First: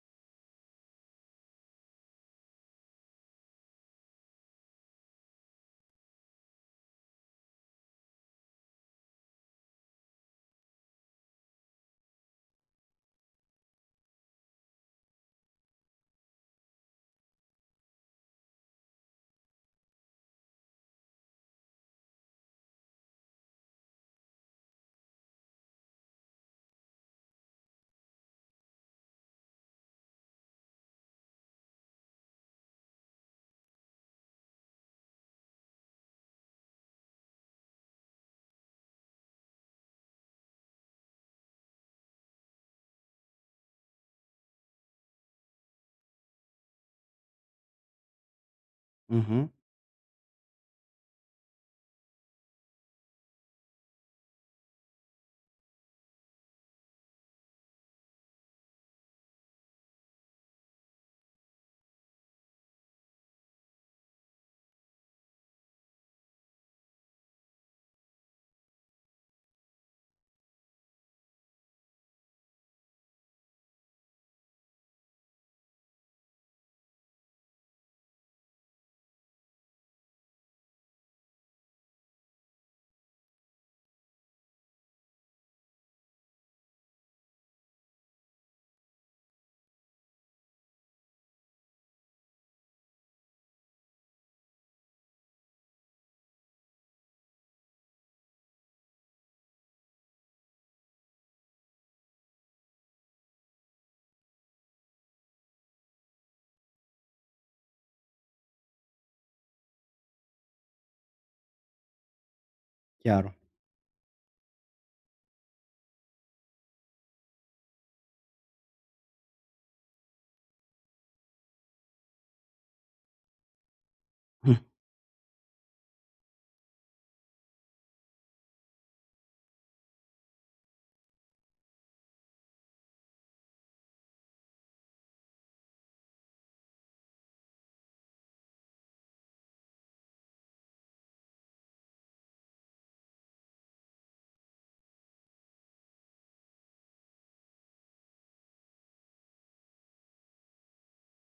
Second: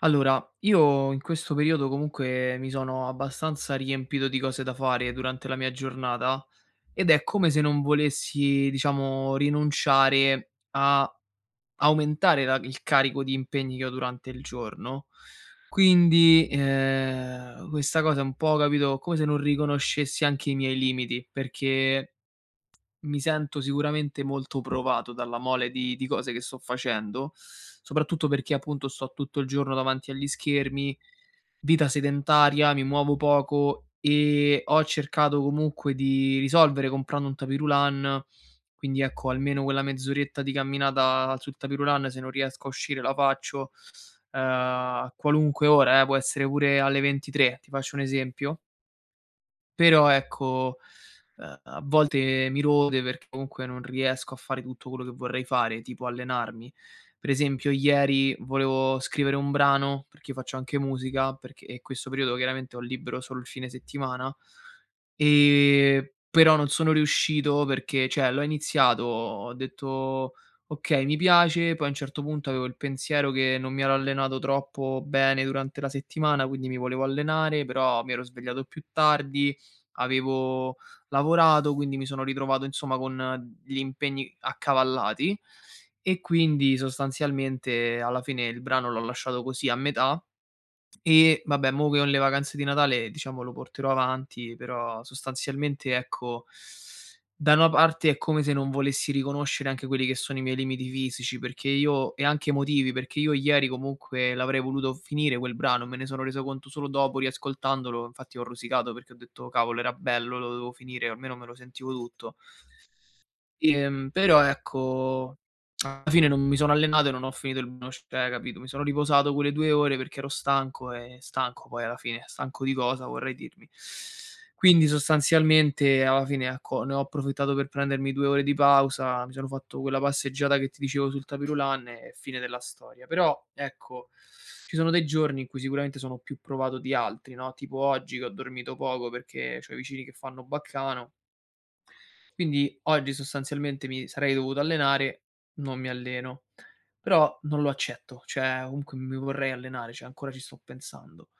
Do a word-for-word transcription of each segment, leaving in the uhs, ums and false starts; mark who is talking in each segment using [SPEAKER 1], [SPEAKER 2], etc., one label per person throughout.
[SPEAKER 1] Allora, io in questo periodo comunque mi sono abbastanza riempito di cose da fare durante la mia giornata ed è come se non volessi, diciamo, rinunciare a aumentare la- il carico di impegni che ho durante il giorno. Quindi eh, questa cosa è un po', capito, come se non riconoscessi anche i miei limiti, perché mi sento sicuramente molto provato dalla mole di di cose che sto facendo, soprattutto perché appunto sto tutto il giorno davanti agli schermi, vita sedentaria, mi muovo poco e ho cercato comunque di risolvere comprando un tapis roulant, quindi ecco almeno quella mezz'oretta di camminata sul tapis roulant se non riesco a uscire la faccio, ehm, a qualunque ora eh, può essere pure alle ventitré, ti faccio un esempio.
[SPEAKER 2] Mh-mh.
[SPEAKER 1] Però ecco, ehm, a volte mi rode perché comunque non riesco a fare tutto quello che vorrei fare, tipo allenarmi. Per esempio ieri volevo scrivere un brano, perché io faccio anche musica, perché in questo periodo chiaramente ho libero solo il fine settimana, ehm, però non sono riuscito perché cioè l'ho iniziato, ho detto: "Okay, mi piace", poi a un certo punto avevo il pensiero che non mi ero allenato troppo bene durante la settimana, quindi mi volevo allenare, però mi ero svegliato più tardi, avevo lavorato, quindi mi sono ritrovato insomma con gli impegni accavallati e quindi sostanzialmente alla fine il brano l'ho lasciato così a metà e vabbè, mo che ho le vacanze di Natale, diciamo lo porterò avanti, però sostanzialmente, ecco, da una parte è come se non volessi riconoscere anche quelli che sono i miei limiti fisici, perché io, e anche emotivi, perché io ieri comunque l'avrei voluto finire quel brano, me ne sono reso conto solo dopo riascoltandolo, infatti ho rosicato perché ho detto: "Cavolo, era bello, lo dovevo finire, almeno me lo sentivo tutto".
[SPEAKER 2] Chiaro.
[SPEAKER 1] Ehm, però ecco, alla fine non mi sono allenato e non ho finito il brunch, cioè capito, mi sono riposato quelle due ore perché ero stanco e stanco poi alla fine, stanco di cosa vorrei dirmi.
[SPEAKER 2] Mh.
[SPEAKER 1] Quindi sostanzialmente alla fine ecco, ne ho approfittato per prendermi due ore di pausa, mi sono fatto quella passeggiata che ti dicevo sul tapis roulant e fine della storia. Però ecco, ci sono dei giorni in cui sicuramente sono più provato di altri, no, tipo oggi che ho dormito poco perché c'ho i vicini che fanno baccano, quindi oggi sostanzialmente mi sarei dovuto allenare, non mi alleno. Però non lo accetto, cioè comunque mi vorrei allenare, cioè ancora ci sto pensando.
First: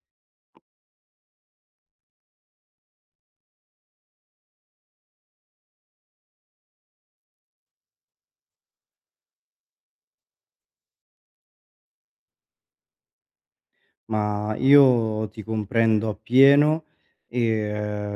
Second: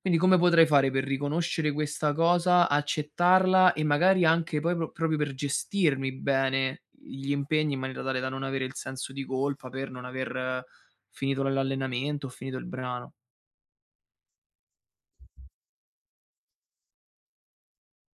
[SPEAKER 1] Quindi come potrei fare per riconoscere questa cosa, accettarla e magari anche poi pro proprio per gestirmi bene gli impegni in maniera tale da non avere il senso di colpa per non aver eh, finito l'allenamento o finito il brano.
[SPEAKER 2] Ma io ti comprendo appieno e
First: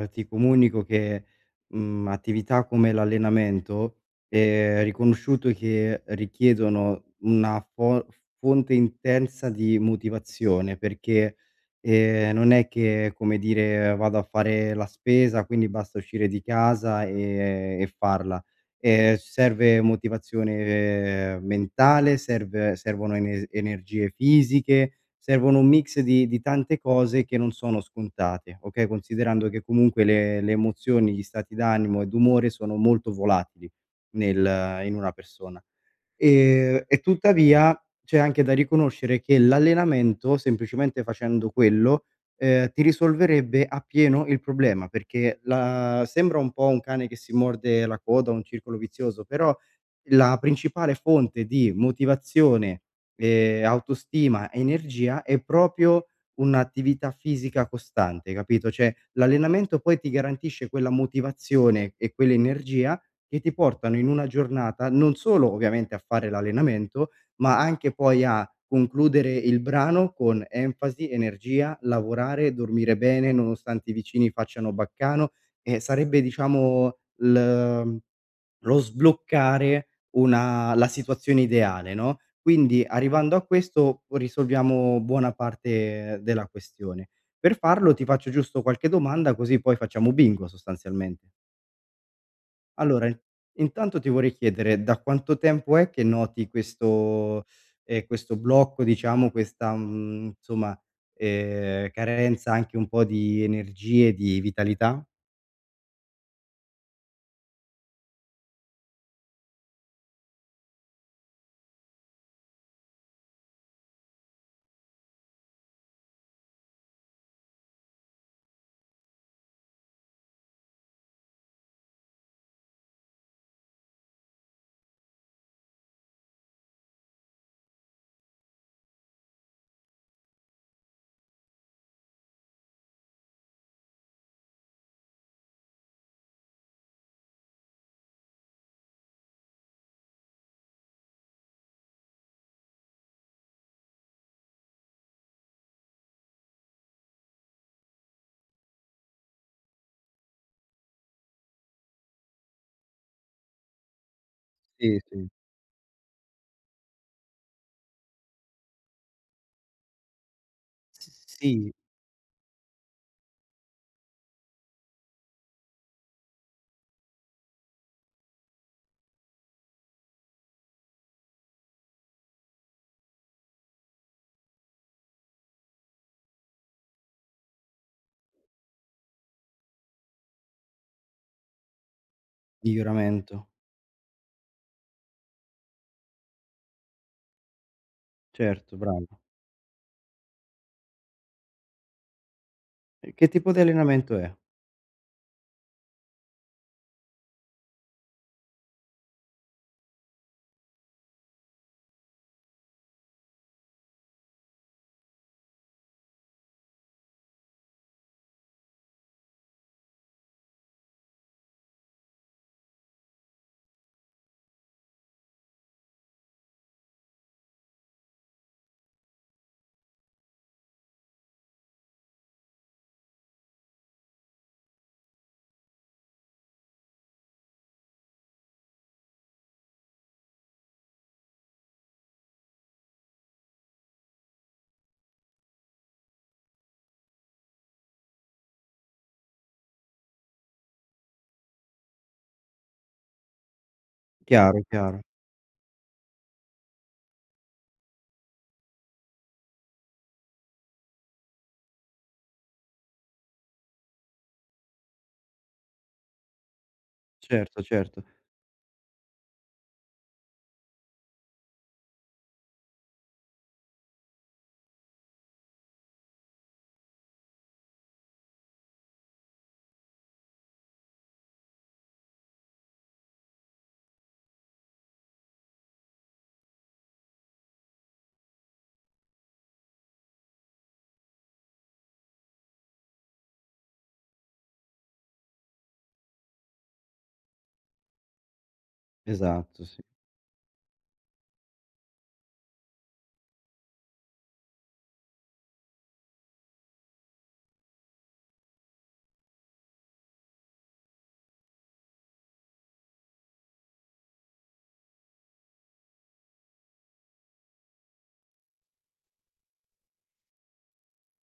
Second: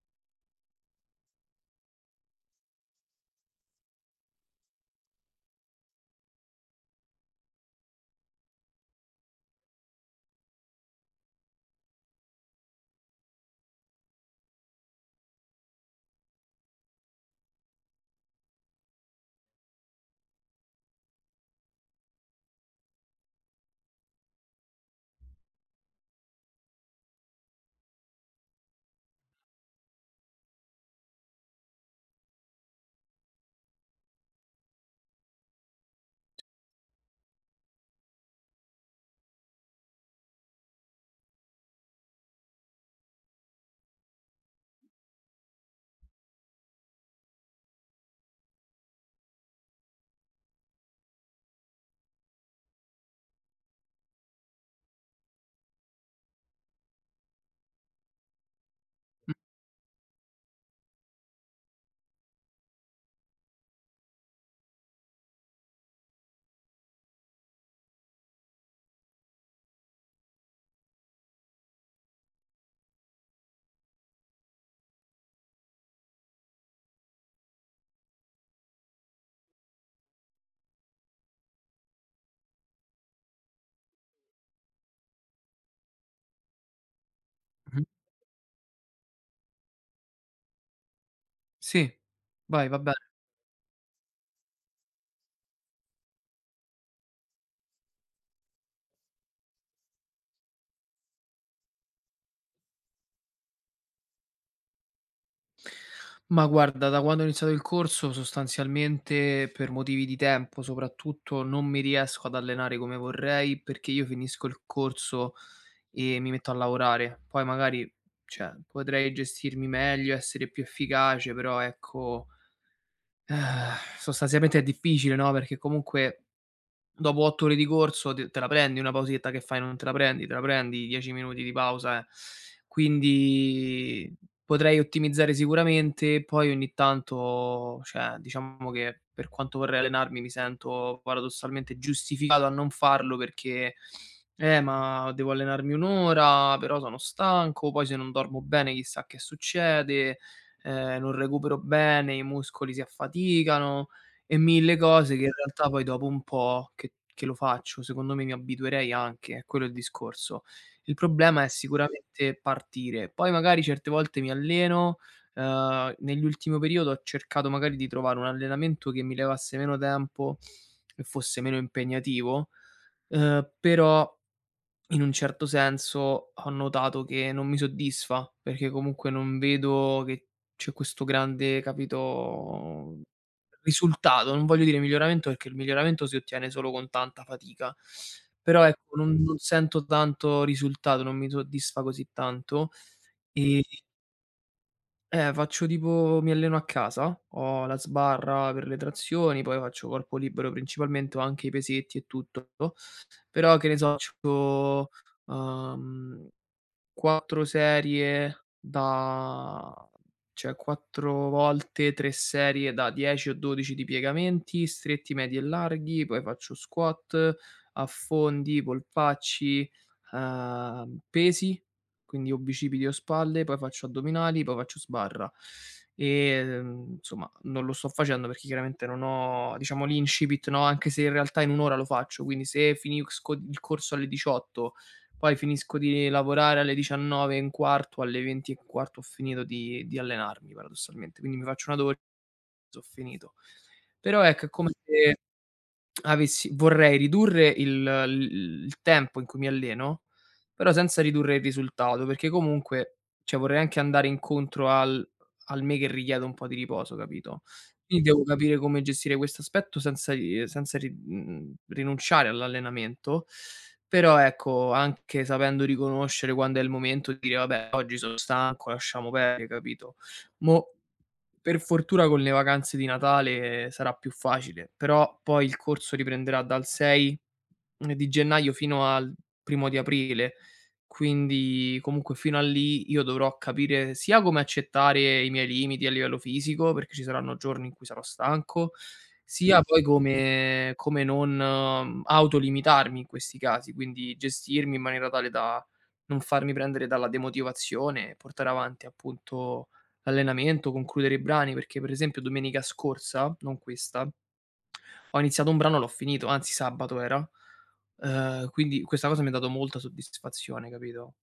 [SPEAKER 2] eh, ti comunico che, mhmm, attività come l'allenamento è riconosciuto che richiedono una fo fonte intensa di motivazione, perché, ehm, non è che, come dire, vado a fare la spesa, quindi basta uscire di casa e e farla. Ehm, serve motivazione eh, mentale, serve servono ene energie fisiche, servono un mix di di tante cose che non sono scontate, okay, considerando che comunque le le emozioni, gli stati d'animo e d'umore sono molto volatili nel in una persona. Ehm, e tuttavia c'è anche da riconoscere che l'allenamento, semplicemente facendo quello, ehm, ti risolverebbe appieno il problema, perché la sembra un po' un cane che si morde la coda, un circolo vizioso, però la principale fonte di motivazione, ehm, autostima, e energia è proprio un'attività fisica costante, capito, cioè l'allenamento poi ti garantisce quella motivazione e quell'energia che ti portano in una giornata non solo ovviamente a fare l'allenamento, ma anche poi a concludere il brano con enfasi, energia, lavorare, dormire bene nonostante i vicini facciano baccano. E sarebbe diciamo l lo sbloccare una la situazione ideale, no, quindi arrivando a questo risolviamo buona parte della questione. Per
[SPEAKER 1] Mh-mh.
[SPEAKER 2] farlo ti faccio giusto qualche domanda, così poi facciamo bingo sostanzialmente.
[SPEAKER 1] Sì, vai, va bene.
[SPEAKER 2] Allora, in intanto ti vorrei chiedere: da quanto tempo è che noti questo ehm, questo blocco, diciamo, questa, mhmm, insomma, ehm, carenza anche un po' di energie, di vitalità?
[SPEAKER 1] Ma guarda, da quando ho iniziato il corso sostanzialmente per motivi di tempo soprattutto, non mi riesco ad allenare come vorrei, perché io finisco il corso e mi metto a lavorare. Poi magari, cioè, potrei gestirmi meglio, essere più efficace, però ecco, eh, sostanzialmente è difficile, no, perché comunque dopo otto ore di corso ti te la prendi una pausetta, che fai? Non te la prendi? Te la prendi dieci minuti di pausa, eh. Quindi potrei ottimizzare sicuramente, poi ogni tanto cioè, diciamo che per quanto vorrei allenarmi, mi sento paradossalmente giustificato a non farlo perché: "Eh, ma devo allenarmi un' ora, però sono stanco, poi se non dormo bene chissà che succede, ehm, non recupero bene, i muscoli si affaticano". E mille
[SPEAKER 2] Sì,
[SPEAKER 1] cose che
[SPEAKER 2] sì.
[SPEAKER 1] in realtà poi dopo un po' che che lo faccio, secondo me mi abituerei anche, è quello il discorso. Il
[SPEAKER 2] S
[SPEAKER 1] problema è
[SPEAKER 2] sì,
[SPEAKER 1] sicuramente partire. Poi magari certe volte mi alleno, ehm, nell'ultimo periodo ho cercato magari di trovare un allenamento che mi levasse meno tempo e fosse meno impegnativo, ehm, però in un certo senso ho notato che non mi soddisfa, perché comunque non vedo che c'è questo grande, capito,
[SPEAKER 2] miglioramento.
[SPEAKER 1] risultato, non voglio dire miglioramento perché il miglioramento si ottiene solo con tanta fatica, però
[SPEAKER 2] Certo,
[SPEAKER 1] ecco
[SPEAKER 2] bravo.
[SPEAKER 1] non non sento tanto risultato, non mi soddisfa così tanto.
[SPEAKER 2] E che tipo di
[SPEAKER 1] ehm
[SPEAKER 2] allenamento è?
[SPEAKER 1] eh, Faccio tipo, mi alleno a casa, ho la sbarra per le trazioni, poi faccio corpo libero principalmente, ho anche i pesetti e tutto, però che ne so, faccio uhm quattro serie da, cioè quattro volte tre serie da dieci o dodici di piegamenti, stretti, medi e larghi, poi faccio squat, affondi, polpacci, ehm, pesi, quindi o bicipiti o spalle, poi faccio addominali, poi faccio sbarra. E Ehm, insomma, non lo sto facendo perché chiaramente non ho, diciamo, l'incipit, no, anche se in realtà in un' ora lo faccio, quindi se finisco il corso alle diciotto, poi finisco di lavorare alle diciannove e un quarto, alle venti e un quarto ho finito di di allenarmi paradossalmente, quindi mi faccio una doccia, ho finito. Però ecco, è
[SPEAKER 2] Chiaro,
[SPEAKER 1] come
[SPEAKER 2] chiaro.
[SPEAKER 1] se avessi vorrei ridurre il l il tempo in cui mi alleno, però senza ridurre il risultato, perché comunque, cioè vorrei anche andare incontro al al me che richiede un po' di riposo, capito?
[SPEAKER 2] Certo, certo.
[SPEAKER 1] Quindi devo capire come gestire questo aspetto senza ri senza ri mhmm, rinunciare all'allenamento, però ecco, anche sapendo riconoscere quando è il momento di dire: "Vabbè, oggi sono stanco, lasciamo perdere", capito? Mo per fortuna con le vacanze di Natale eh, sarà più facile, però poi il corso riprenderà dal sei di gennaio fino al primo di aprile, quindi comunque fino a lì io dovrò capire sia come accettare i miei limiti a livello fisico, perché ci saranno giorni in cui sarò stanco, sia
[SPEAKER 2] Esatto,
[SPEAKER 1] Mh.
[SPEAKER 2] sì.
[SPEAKER 1] poi come come non ehm, autolimitarmi in questi casi, quindi gestirmi in maniera tale da non farmi prendere dalla demotivazione e portare avanti appunto l'allenamento, concludere i brani, perché per esempio domenica scorsa, non questa, ho iniziato un brano, l'ho finito, anzi sabato era, ehm, quindi questa cosa mi ha dato molta soddisfazione, capito?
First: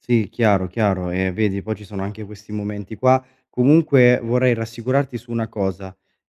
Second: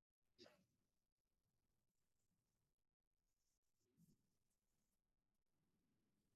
[SPEAKER 2] Sì, chiaro, chiaro. E vedi, poi ci sono anche questi momenti qua. Comunque vorrei rassicurarti su una cosa:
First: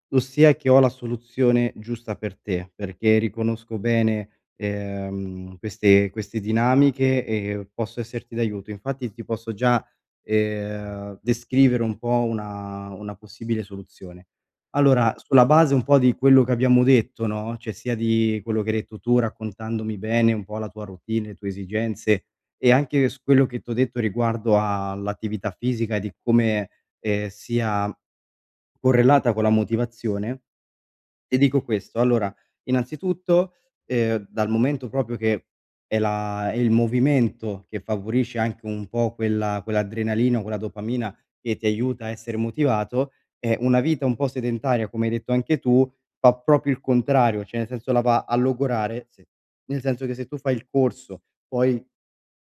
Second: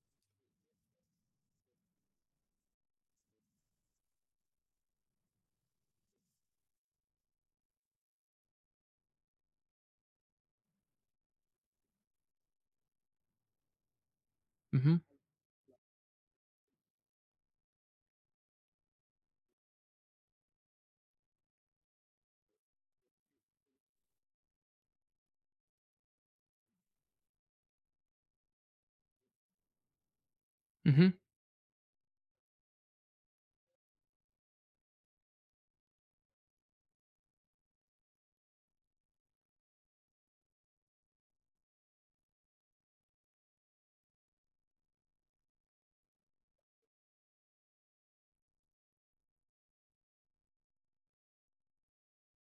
[SPEAKER 2] ossia che ho la soluzione giusta per te, perché riconosco bene, ehm, queste queste dinamiche e posso esserti d'aiuto. Infatti ti posso già, ehm, descrivere un po' una una possibile soluzione.
[SPEAKER 1] Mh-mh.
[SPEAKER 2] Allora, sulla base un po' di quello che abbiamo detto, no, cioè sia di quello che hai detto tu, raccontandomi bene un po' la tua routine, le tue esigenze e anche su quello che t'ho detto riguardo all'attività fisica e di come, ehm, sia correlata con la motivazione,
[SPEAKER 1] Mh-mh.
[SPEAKER 2] ti dico questo, allora innanzitutto, ehm, dal momento proprio che è la è il movimento che favorisce anche un po' quella quell'adrenalina, quella dopamina che ti aiuta a essere motivato, eh, una vita un po' sedentaria, come hai detto anche tu, fa proprio il contrario, cioè nel senso la va a logorare, se nel senso che se tu fai il corso, poi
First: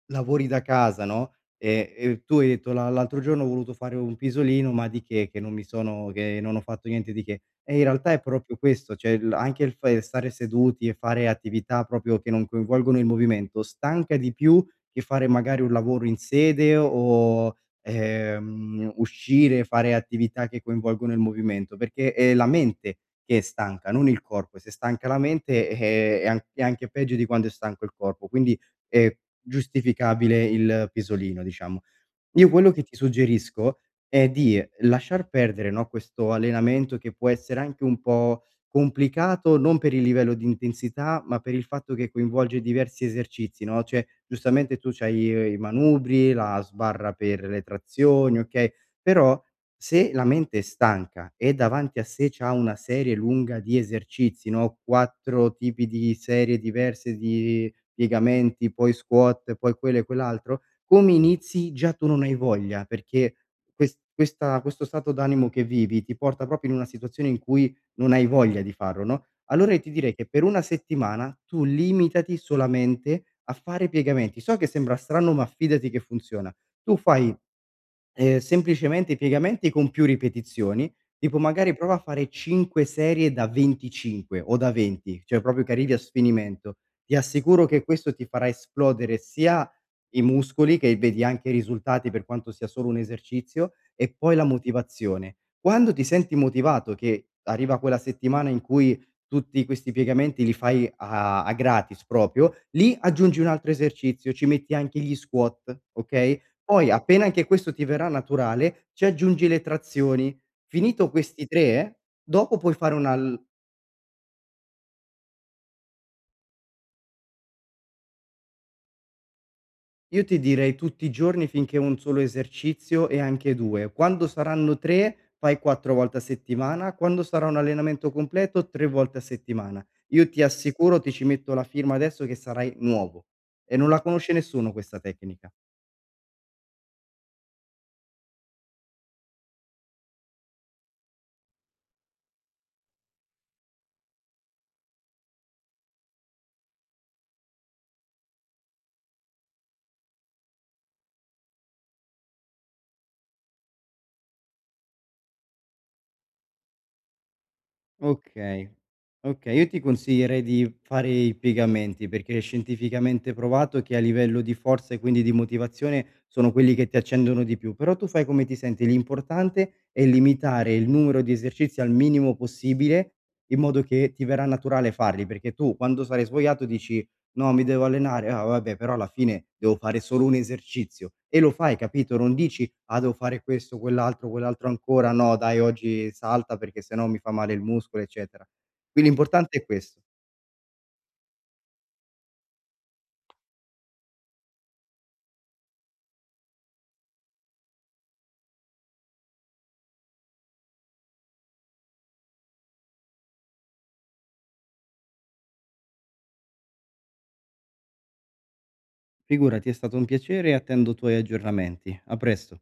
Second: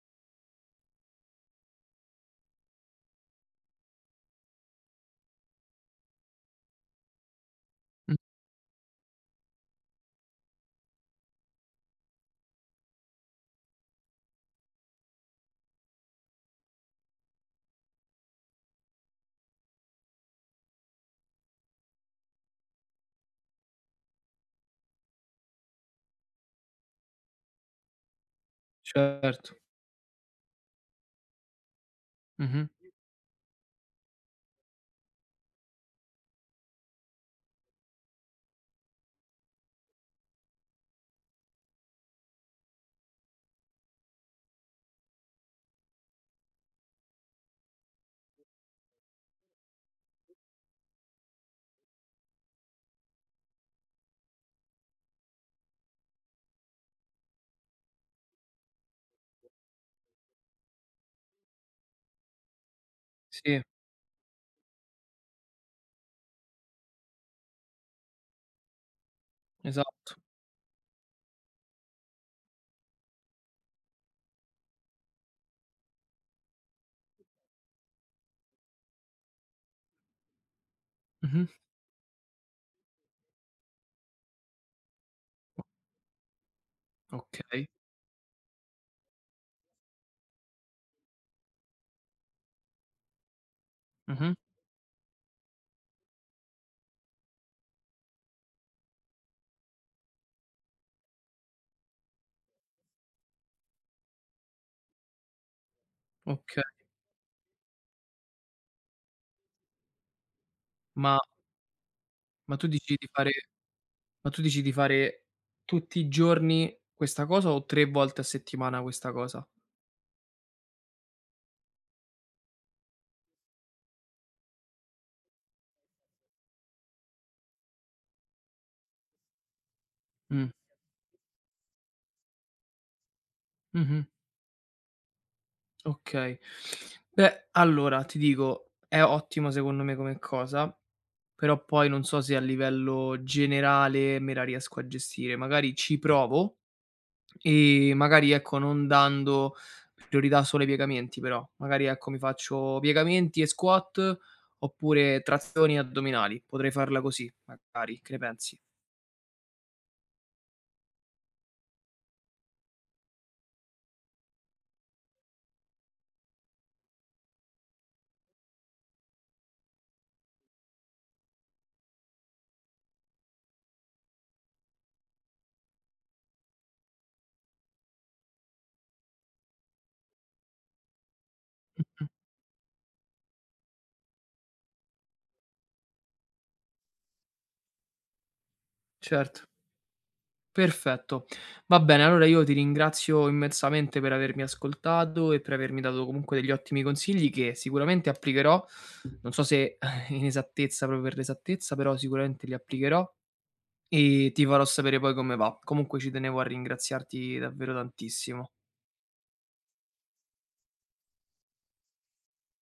[SPEAKER 2] lavori da casa, no, e e tu hai detto: "La L'altro giorno ho voluto fare un pisolino, ma di che? Che non mi sono che non ho fatto niente di che". E in realtà
[SPEAKER 1] Mh.
[SPEAKER 2] è proprio questo, cioè il anche il fa stare seduti e fare attività proprio che non coinvolgono il movimento, stanca di più che fare magari un lavoro in sede o, ehm, uscire e fare attività che coinvolgono il movimento, perché è la mente che è stanca, non il corpo. E Se è stanca la mente, eh, è an è anche peggio di quando è stanco il corpo. Quindi, ehm
[SPEAKER 1] Certo.
[SPEAKER 2] Giustificabile il pisolino diciamo. Io
[SPEAKER 1] Mh-mh.
[SPEAKER 2] quello che ti suggerisco è di eh, lasciar perdere, no, questo allenamento che può essere anche un po' complicato, non per il livello di intensità, ma per il fatto che coinvolge diversi esercizi, no, cioè giustamente tu c'hai eh, i manubri, la sbarra per le trazioni, okay, però se la mente è stanca e davanti a sé c'ha una serie lunga di esercizi, no, quattro tipi di serie diverse di piegamenti, poi squat, poi quello e quell'altro, come inizi già tu non hai voglia, perché
[SPEAKER 1] Sì.
[SPEAKER 2] ques questa questo stato d'animo che vivi ti porta proprio in una situazione in cui non hai voglia di farlo, no, allora io ti direi
[SPEAKER 1] Esatto.
[SPEAKER 2] che per una settimana tu limitati solamente a fare piegamenti. So che sembra strano, ma fidati che funziona. Tu fai Ehm, semplicemente i piegamenti con più ripetizioni, tipo
[SPEAKER 1] Mh-mh.
[SPEAKER 2] magari prova a fare cinque serie da venticinque o da venti, cioè proprio che arrivi a sfinimento. Ti assicuro
[SPEAKER 1] Okay.
[SPEAKER 2] che questo ti farà esplodere sia i muscoli, che vedi anche i risultati per quanto sia solo un esercizio, e
[SPEAKER 1] Mh-mh.
[SPEAKER 2] poi la motivazione. Quando ti senti motivato, che arriva quella settimana in cui tutti questi piegamenti li fai a a gratis proprio, lì aggiungi un altro esercizio, ci metti anche gli squat, okay,
[SPEAKER 1] Okay.
[SPEAKER 2] poi appena anche questo ti verrà naturale, ci aggiungi le trazioni. Finito
[SPEAKER 1] Ma
[SPEAKER 2] questi tre, dopo
[SPEAKER 1] ma tu
[SPEAKER 2] puoi fare
[SPEAKER 1] dici
[SPEAKER 2] un
[SPEAKER 1] di fare
[SPEAKER 2] al
[SPEAKER 1] ma tu dici di fare tutti i giorni questa cosa o tre volte a settimana questa cosa?
[SPEAKER 2] io ti direi tutti i giorni finché un solo esercizio e anche due. Quando saranno tre, fai quattro volte a settimana, quando sarà un allenamento completo tre volte a settimana. Io ti
[SPEAKER 1] Mh.
[SPEAKER 2] assicuro, ti ci metto la firma adesso che sarai nuovo e non la
[SPEAKER 1] Mh-mh.
[SPEAKER 2] conosce nessuno questa tecnica.
[SPEAKER 1] Okay. Beh, allora ti dico, è ottimo secondo me come cosa, però poi non so se a livello generale me la riesco a gestire. Magari ci provo e magari, ecco, non dando priorità solo ai piegamenti però. Magari, ecco, mi faccio piegamenti e squat oppure trazioni e addominali. Potrei farla così magari, che ne pensi?
[SPEAKER 2] Okay, okay. Io ti consiglierei di fare i piegamenti, perché è scientificamente provato che a livello di forza e quindi di motivazione sono quelli che ti accendono di più, però tu fai come ti senti. L'importante è limitare il numero di esercizi al minimo possibile, in modo che ti verrà naturale farli, perché tu quando sarai svogliato dici: "No, mi devo allenare. Ah, vabbè, però alla fine devo fare solo un esercizio". E lo fai, capito? Non dici: "Ah, devo fare questo, quell'altro, quell'altro ancora, no dai oggi salta perché se no mi fa male il muscolo", eccetera. Qui
[SPEAKER 1] Certo.
[SPEAKER 2] l'importante è questo.
[SPEAKER 1] Perfetto. Va bene, allora io ti ringrazio immensamente per avermi ascoltato e per avermi dato comunque degli ottimi consigli che sicuramente applicherò. Non so se in esattezza, proprio per l'esattezza, però sicuramente li applicherò e ti farò sapere poi come va. Comunque ci tenevo a ringraziarti davvero tantissimo.
[SPEAKER 2] Figurati, è stato un piacere e attendo i tuoi aggiornamenti. A presto.